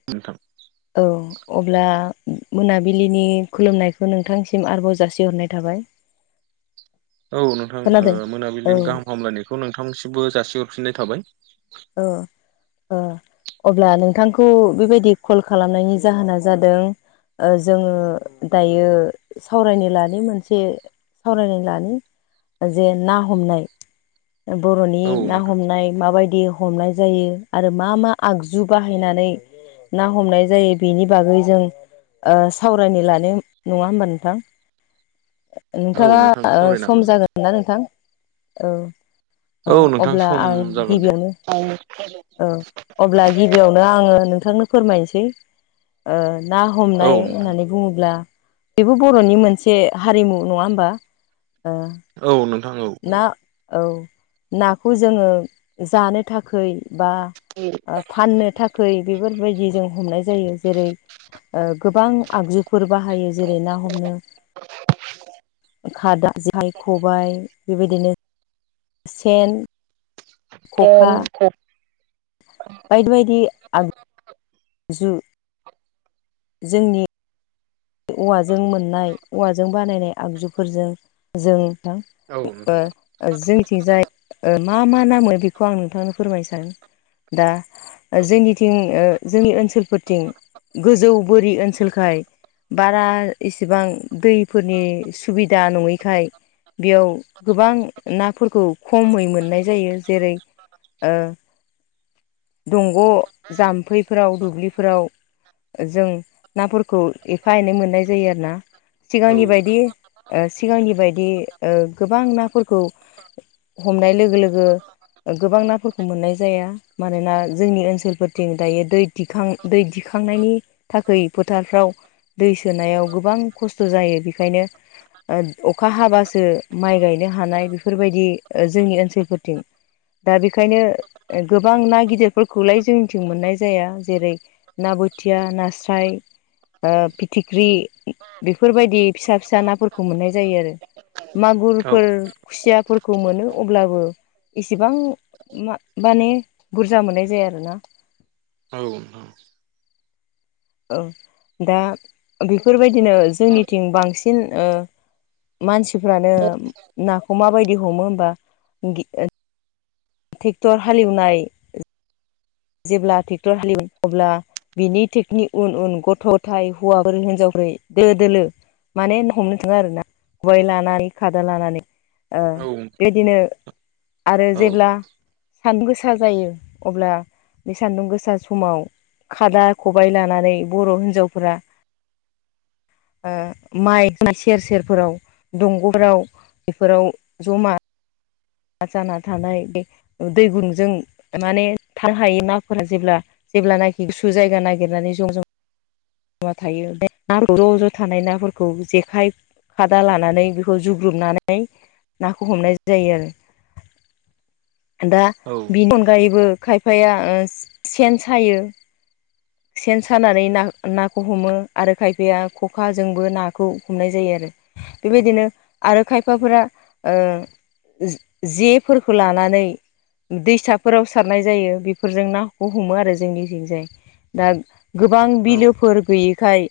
[unintelligible] औ अब्ला मोनाबिलिनि खुलुमनायखौ नोंथांसिम आरोबाव जासिहरनाय थाबाय। [inaudible] औ नोंथां खोनादों ओ औ मोनाबिलिनि गाहाम हामलायनायखौ नोंथांसिमबो जासिहरफिननाय थाबाय। अ अ अब्ला नोंथांखौ बेबायदि कल खालामनायनि जाहोना जादों ओ जोंङो दायो सावरायनो लानि मोनसे। सावरायनाय लानि जे ना हमनाय। बर'नि औ ना नोंथां हमनाय माबायदि हमनाय जायो आरो मा मा आगजु बाहायनानै। ना हमनाय जायो बेनि बागै जों सावरायनो लानो नङा होमबा नोंथां? औ नोंथाङा नोंथां सावरायनो सम हागोन दे जागोन ना नोंथां औ नोंथां अब्ला सम आं जागोन दे गिबियावनो औ अब्ला गिबियावनो आंङो नोंथांनो फोरमायनोसै ओ ना औ हमनाय नोंथां होननानै बुङोब्ला बेबो बर'नि मोनसे हारिमु नङा हबा ओ औ नोंथां औ ना औ औ नाखौ जोंङो जानो थाख बा [unintelligible] आ फाननो थाख बेफोरबायदि जों हमनाय जायो जेरै गोबां आगजुफोर बाहायो। जेरै ना हमनो खादा जेखाइ खबायाइ बेबायदिनो सेन खखा [unintelligible] बायदि बायदि जु जोंनि औवाजों मोननाय औवाजों बानायनाय आगजुफोरजों जों दा [unintelligible] जोंथिंजाय मा मा नामो बेखौ आं नोंथांनो फोरमायनो सानो दा ओ जोंनिथिं ओ जोंनि ओनसोलफोरथिं गोजौ बोरि ओनसोलखाय। बारा इसेबां दैफोरनि सुबिदा नङैखाय बेयाव गोबां नाफोरखौ खमै मोननाय जायो जेरै दंग' जाम्फैफोराव दुब्लिफोराव जों नाफोरखौ एफा एनै मोननाय जायो आरो ना सिगांनि बायदि ओ सिगांनि बायदि ओ गोबां नाफोरखौ हमनाय लोगो लोगो गोबां नाफोरखौ मोननाय जाया। मानोना जोंनि ओनसोलफोरथिं दायो दै दिखां दै दिखांनायनि थाखै फोथारफ्राव दै सोनायाव गोबां खस्थ' जायो बेखायनो अखा हाबासो माइ गायनो हानाय बेफोरबायदि जोंनि ओनसोलफोरथिं दा बेखायनो गोबां ना गिदिरफोरखौलाय जोंनिथिं मोननाय जाया जेरै। ना बोथिया नास्राय। ओ फिथिख्रि बेफोरबायदि फिसा फिसा नाफोरखौ मोननाय जायो आरो। मागुरफोर औ खुसियाफोरखौ मोनो अब्लाबो। इसेबां मा माने बुरजा मोननाय जाया आरोना। औ औ ओ दा बेफोरबायदिनो जोंनिथिं बांसिन ओ। मानसिफ्रानो नाखौ माबायदि हमो होमबा गि ट्रेक्टर हालेवनाय जेब्ला ट्रेक्टर हालिवयो अब्ला। बिनि थिकनि उन उन गथ'थाय हौवाफोर हिनजावफोर दो दोलो। माने हमनो थाङा आरो ना खबाय लानानै खादा लानानै। बेदिनो आरो जेब्ला सान्दुं गोसा जायो अब्ला बे सान्दुं गोसा समाव खादा खबाय लानानै बर' हिनजावफोरा। माइ सेर सेरफोराव दंग'फ्राव बेफोराव जमा। ना जाना थानाय बे दै गुदुंजों माने थानो हायो नाफोरा जेब्ला जेब्लानाखि गुसु जायगा नागिरनानै ज' ज'। मा थायो ज' ज' थानाय नाफोरखौ जेखाय खादा लानानै बेखौ जुग्रुबनानै नाखौ हमनाय जायो आरो। दा बिनि अनगायैबो खायफाया ओ सेन सायो। सेन सानानै ना नाखौ हमो आरो खायफाया खखाजोंबो नाखौ हमनाय जायो आरो। बेबायदिनो आरो खायफाफोरा जों जेफोरखौ लानानै दैसाफोराव सारनाय जायो बेफोरजों नाखौ हमो आरो जोंनिथिंजाय। दा गोबां बिलोफोर गैयिखाय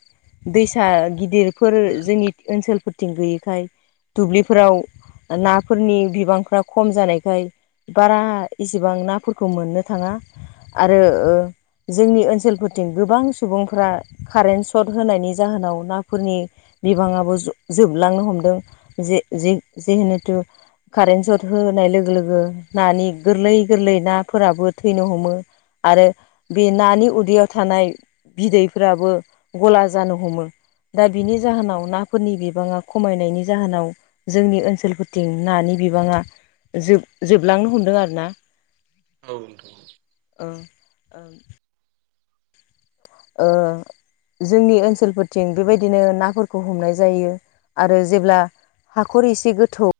दैसा गिदिर फोर जोंनि ओनसोलफोरथिं गैयिखाय दुब्लिफोराव नाफोरनि बिबां फ्रा खम जानायखाय बारा इसिबां नाफोरखौ मोननो थाङा आरो ओ। जोंनि ओनसोलफोरथिं गोबां सुबुंफ्रा कारेन्ट सर्ट होनायनि जाहोनाव नाफोरनि बिबाङाबो जोबलांनो हमदों जे-जे-जिहेथु कारेन सथ होनाय लोगो लोगो नानि गोरलै गोरलै नाफोराबो थैनो हमो आरो बे नानि उदैयाव थानाय बिदैफोराबो गला जानो हमो। दा बिनि जाहोनाव नाफोरनि बिबाङा खमायनायनि जाहोनाव जोंनि ओनसोलफोरथिं नानि बिबाङा। जोब-जोबलांनो हमदों आरोना औ नोंथां औ ओं ओं ओ। जोंनि ओनसोलफोरथिं बेबायदिनो नाफोरखौ हमनाय जायो आरो जेब्ला हाखर एसे गोथौ।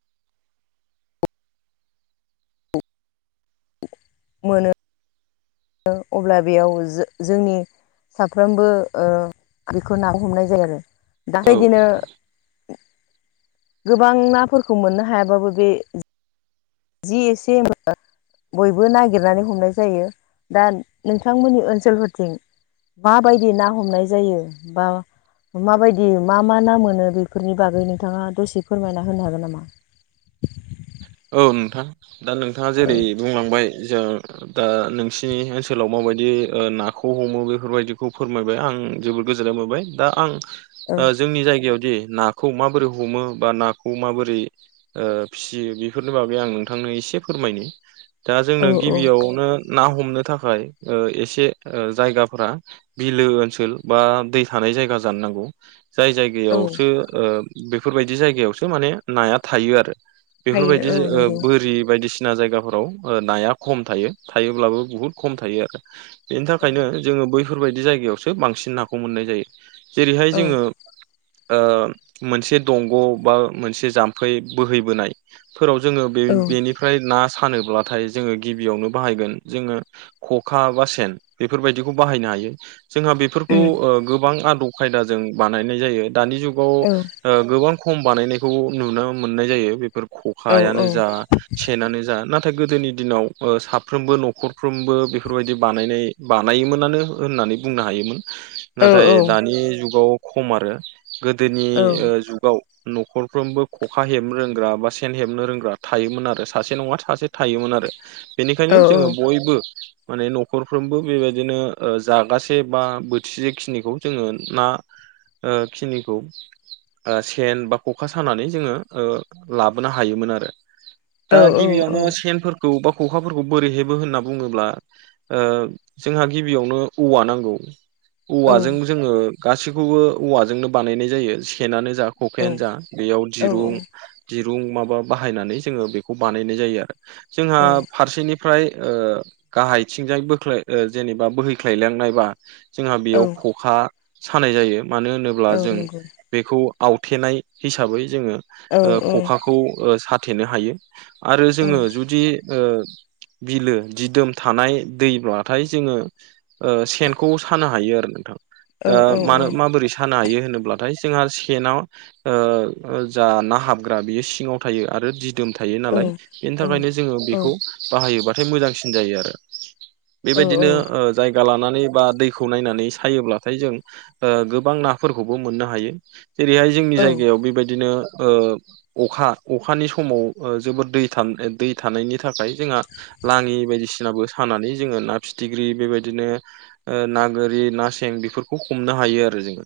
मोनो। अब्ला बेयाव जोंनि। साफ्रोमबो ओ बेखौ ना हमनाय जायो आरो। दा औ बेबायदिनो गोबां नाफोरखौ मोननो हायाबाबो बे। जि एसे बयबो नागिरनानै हमनाय जायो दा नोंथांमोननि ओनसोलफोरथिं। माबायदि ना हमनाय जायो बा माबायदि मा मा नाम मोनो बेफोरनि बागै नोंथाङा दसे फोरमायना होनो हागोन नामा? औ नोंथां दा नोंथाङा औ जेरै बुंलांबाय जो। औ नों दा आं औ ओ जोंनि जायगायावदि ना खौ माबोरै हमो बा नाखौ माबोरै उह फिसियो बि बेफोरनि बागै आं नोंथांनो एसे फोरमायनो दा औ जोंनो औ गिबियावनो ना हमनो थाखाय उह एसे उह जायगाफ्रा बिलो ओनसोल बा दै थानाय जायगा जानो नांगौ। जाय औ जायगायावसो उह बेफोरबायदि जायगायावसो माने नाया थायो आरो। फायो औ नंगौ रि बायदिसिना जायगाफोराव ओ नाया खम थायो थायोब्लाबो बुहुद खम थायो आरो बेनि औ थाखायनो जोंङो बैफोरबायदि जायगायावसो बांसिन नाखौ मोननाय जायो जेरैहाय औ जोंङो ओ मोनसे दंग' बा मोनसे जाम्फै बोहैबोनाय फोराव जोंङो बे औ उम बेनिफ्राय ना सानोब्लाथाय जोंङो गिबियावनो बाहायगोन जोंङो ख'खा बा सेन बेफोरबायदिखौ बाहायनो हायो। जोंहा बेफोरखौ उह गोबां आदब खायदाजों बानायनाय जायो दानि जुगाव औ उह गोबां खम बानायनायखौ नुनो मोननाय जायो बेफोर औ खखायानो जा। सेेनानो जा नाथाय गोदोनि दिनाव ओ साफ्रोमबो न'खरफ्रोमबो बेफोरबायदि बानायनाय बानायोमोनानो होननानै बुंनो हायोमोन। औ नाथाय औ दानि जुगाव खम आरो गोदोनि औ उह जुगाव न'खरफ्रोमबो खखा हेबनो रोंग्रा बा सेन हेबनो रोंग्रा थायोमोन आरो सासे नङा सासे थायोमोन आरो औ बेनिखायनो जोङो बयबो माने न'खरफ्रोमबो बेबायदिनो ओ जागासे बा बोथिसेखिनिखौ जोंङो ना ओ खिनिखौ ओ सेन बा ख'खा सानानै जोङो ओ लाबो मोनो हायोमोन आरो औ दा गिबियावनो सिनफोर। खौ बा खखाफोरखौ बोरै हेबो होनना बुंङोब्ला ओ जोंहा गिबियावनो औवा नांगौ। औवाजों जोङो गासैखौबो औवाजोंनो बानायनाय जायो सेनानो जा खकायानो जा बेयाव दिरुं औ दिरुं माबा बाहायनानै जोङो बेखौ बानायनाय जायो आरो। जोंहा औ फारसेनि फ्राय उह गाहायथिंजाय बोख्लाय उह जेनेबा बोहैख्लायलांनाय बा जोंहा औ बेयाव ख'खा सानाय जायो मानो औ होनोब्ला जों नंगौ बेखौ आवथेनाय हिसाबै जोंङो औ औ खौ ओ साथेनो हायो आरो औ जोंङो जुदि ओ बिलो दिदोम थानाय दैब्लाथाय जोंङो ओ सेनखौ सानो हायो आरो नोंथां दा मानो मा माबोरै सानो हायो होनोब्लाथाय जोंहा सेनाव ओ ओ जा ना हाब ग्रा बियो सिङाव थायो आरो दिदोम थायो नालाय बेनि थाखायनो जोङो बेखौ। बाहायोबाथाय मोजांसिन जायो आरो बेबायदिनो ओ जायगा लानानै बा दैखौ नायनानै सायोब्लाथाय जों ओ गोबां नाफोरखौबो मोननो हायो जेरैहाय जोंनि जायगायाव बेबायदिनो ओ अखा अखानि समाव जोबोर दै थान दै थानायनि थाखाय जोंहा लाङि बायदिसिनाबो सानानै जोङो ना फिथिख्रि बेबायदिनो उह ना गोरि ना सें बिफोरखौ हमनो हायो आरो जोङो।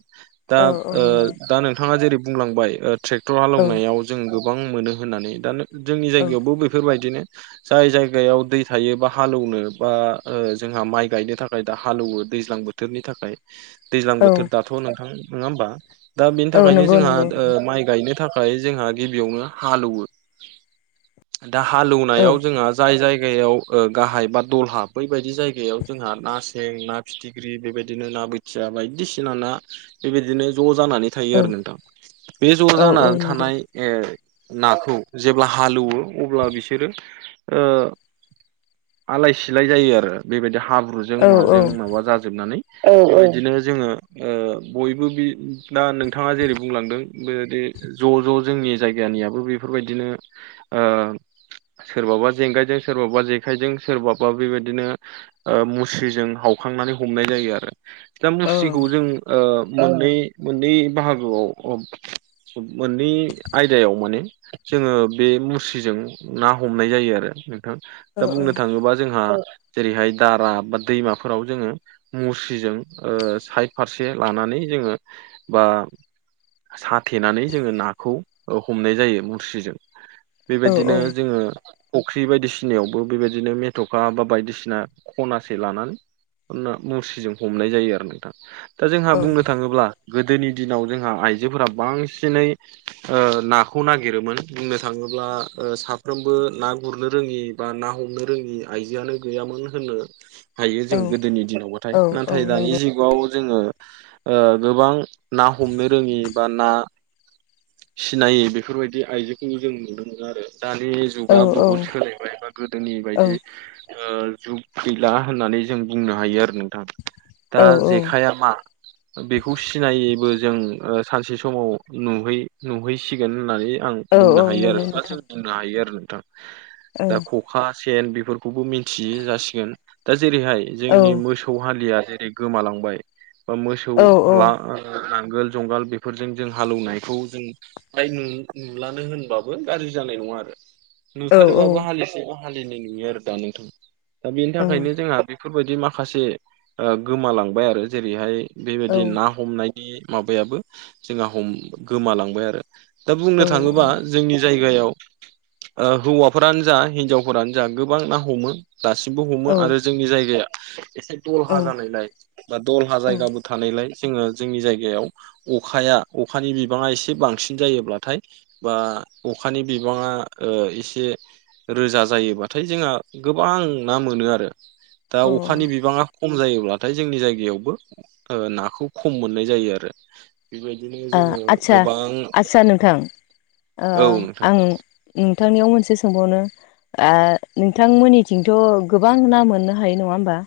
औ दा औ ओ नंगौ दा नोंथांङा जेरै बुंलांबाय ओ ट्रेक्टर औ हालौवनायाव जों गोबां मोनो होननानै दा जोंनि औ जायगायावबो बेफोरबायदिनो। जाय जायगायाव दै थायोबा हालौनो बा उह जोंहा माइ गायनो थाखाय दा हालौवो दैज्लां बो थोरनि थाखाय। दैज्लां औ बोथोर दाथ' नोंथां। नोङा होमबा? दा बेनि औ थाखायनो नंगौ जोंहा नंगौ ओ माइ गायनो था खाय जोंहा गिबियावनो हालौवो दा औ हालौनायाव जोंहा जाय जायगायाव ओ गाहाय बा दलहा बैबायदि जायगायाव जोंहा ना सें, ना फि फिथिग्रि बेबायदिनो ना बोथिया बायदिसिना ना बेबायदिनो ज' जानानै औ थायो आरो नोंथां। बे ज' औ औ जानानै नंगौ थानाय ए नाखौ जेब्ला हालेवो अब्ला बिसोरो ओ आलाय-सिलाय जायो आरो बेबादि हाब्रुजों औ माजों माबा जाजोबनानै। औ औ बिदिनो जोंङो ओ बयबो बि दा नोंथाङा जेरै बुंलांदों बेबायदि ज' ज' जोंनि जायगानियाबो बेफोरबायदिनो ओ सोरबाबा जेंगायजों, सोरबाबा जेखाइजों, सोरबाबा बेबायदिनो ओ मुस्रिजों हावखांनानै हमनाय जायो आरो दा मुस्रिखौ जों ओ मोननै मोननै बाहागोआव अ मोननै आयदायाव माने जोङो बे मुस्रिजों ना हमनाय जायो आरो नोंथां। औ नंगौ औ दा बुंनो थाङोबा जोंहा जेरैहाय दारा बा दैमाफोराव जोङो मुस्रिजों ओ साइड फारसे लानानै जोङो बा साथेनानै जोङो नाखौ ओ हमनाय जायो मुस्रिजों। बेबायदिनो जोङो फख्रि बायदिसिनायावबो बेबायदिनो मेथ'खा बा बायदिसिना खनासे लानानै मुस्रिजों हमनाय जायो आरो नोंथां। दा जोंहा बुंनो थाङोब्ला गोदोनि दिनाव जोंहा आइजोफोरा बांसिनै ओ नाखौ नागिरोमोन बुंनो थाङोब्ला ओ साफ फ्रोमबो ना गुरनो रोङि बा ना हमनो रोङि आइजोआनो गैयामोन होननो हायो जों गोदोनि दिनावबाथाय नाथाय दानि जि गाव जोङो ओ गोबां ना हमनो रोङि बा ना सिनायै बेफोरबायदि आयजोखौ जों नुनो मोनो आरो दानि जुगा बुहुद सोलायबाय बा गोदोनि बायदि ओ जुग गैला होननानै जों बुंनो हायो आरो नोंथां। दा जेखाइया मा बेखौ सिनायिबो जों सानसे समाव नुहै नुहैसिगोन होननानै आं बुंनो औ हायो आरो। नंगौ बा नोंथां जोंनि नायो आरो नोंथां औ दा ख'खा, सेन बिफोरखौबो मिथियि जासिगोन। दा जेरैहाय औ जोंनि मोसौ हालिया जेरै गोमालांबाय बा मोसौ औ ला नांगोल जुंगाल बेफोरजों जों हालौनायखौ जों फ्राय नु नुलानो होनबाबो गाज्रि जानाय नङा आरो। नुथारोबाबो औ हालिसेबा हालिनै नुयो आरो दा नोंथां। दा बेनि थाखायनो जोंहा बे फोरबायदि माखासे ओ गोमालांबाय आरो जेरैहाय बेबायदि औ ना हमनायनि माबायाबो जोंहा हम गोमालांबाय आरो। दा बुंनो औ थाङोबा औ जोंनि जायगायाव ओ हौवाफोरानो जा हिनजावफोरानो जा गोबां ना हमो। दासिमबो हमो आरो जोंनि जायगाया एसे दलहा जानायलाय बा दलहा औ औ जायगाबो थानायलाय जोंङो जोंनि जायगायाव अखाया अखानि बि बाङा एसे बांसिन जायोब्लाथाय बा अखानि बिबाङा ओ एसे रोजा जायोबाथाय जोंहा गोबां ना मोनो आरो। दा औ अ अखानि बिबाङा खम जायोब्लाथाय जोंनि जायगायावबो ओ नाखौ खम मोननाय जायो आरो। बिबायदिनो जोङो सा गोबां आस्सा नोंथां ओ औ नोंथां आं नोंथांनियाव मोनसे सोंबावनो आ नोंथांमोननिथिंथ' गोबां ना मोननो हायो नङा होमबा?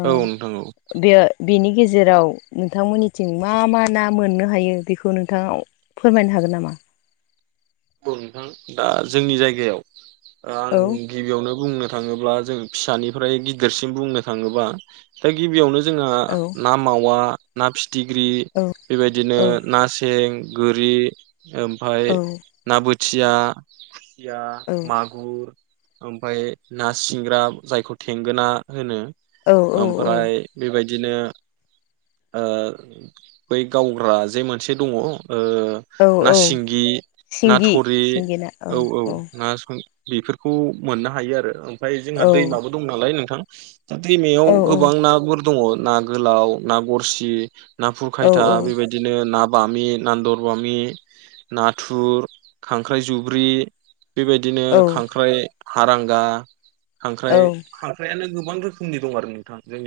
ओ औ नोंथां औ बे बिनि गेजेराव नोंथांमोननिथिं मा मा ना मोननो हायो बिखौ नोंथाङाव फोरमायनो हागोन नामा? औ नोंथां दा जोंनि जायगायाव आं औ गिबियावनो बुंनो थाङोब्ला जों फिसानिफ्राय गिदिरसिम बुंनो थाङोबा दा गिबियावनो जोंहा औ नाम मावा ना फिथिख्रि औ बेबायदिनो औ ना सें गोरि ओम ओमफ्राय औ ना बोथिया थिया औ माग गुर ओमफ्राय ना सिंग्रा जायखौ थेंगोना होनो औ औ ओमफ्राय बेबायदिनो बै गावग्रा जे मोनसे दङ ओ औ ना औ सिंगि ना सिंगि थुरि सिंगि ना औ औ ना सं बेफोरखौ मोननो हायो आरो ओमफ्राय जोंहा औ दैमाबो दं नालाय नोंथां। दैमायाव औ गोबां नाफोर दङ ना गोलाव ना गरसि। नाफुर औ खायथा बेबायदिनो ना बामि नान्दर बामि नाथुर। खांख्राइ जुब्रि बेबायदिनो औ खांख्राइ हारांगा। खांख्राय औ खांख्रायानो गोबां रोखोमनि दं आरो नोंथां जोंनि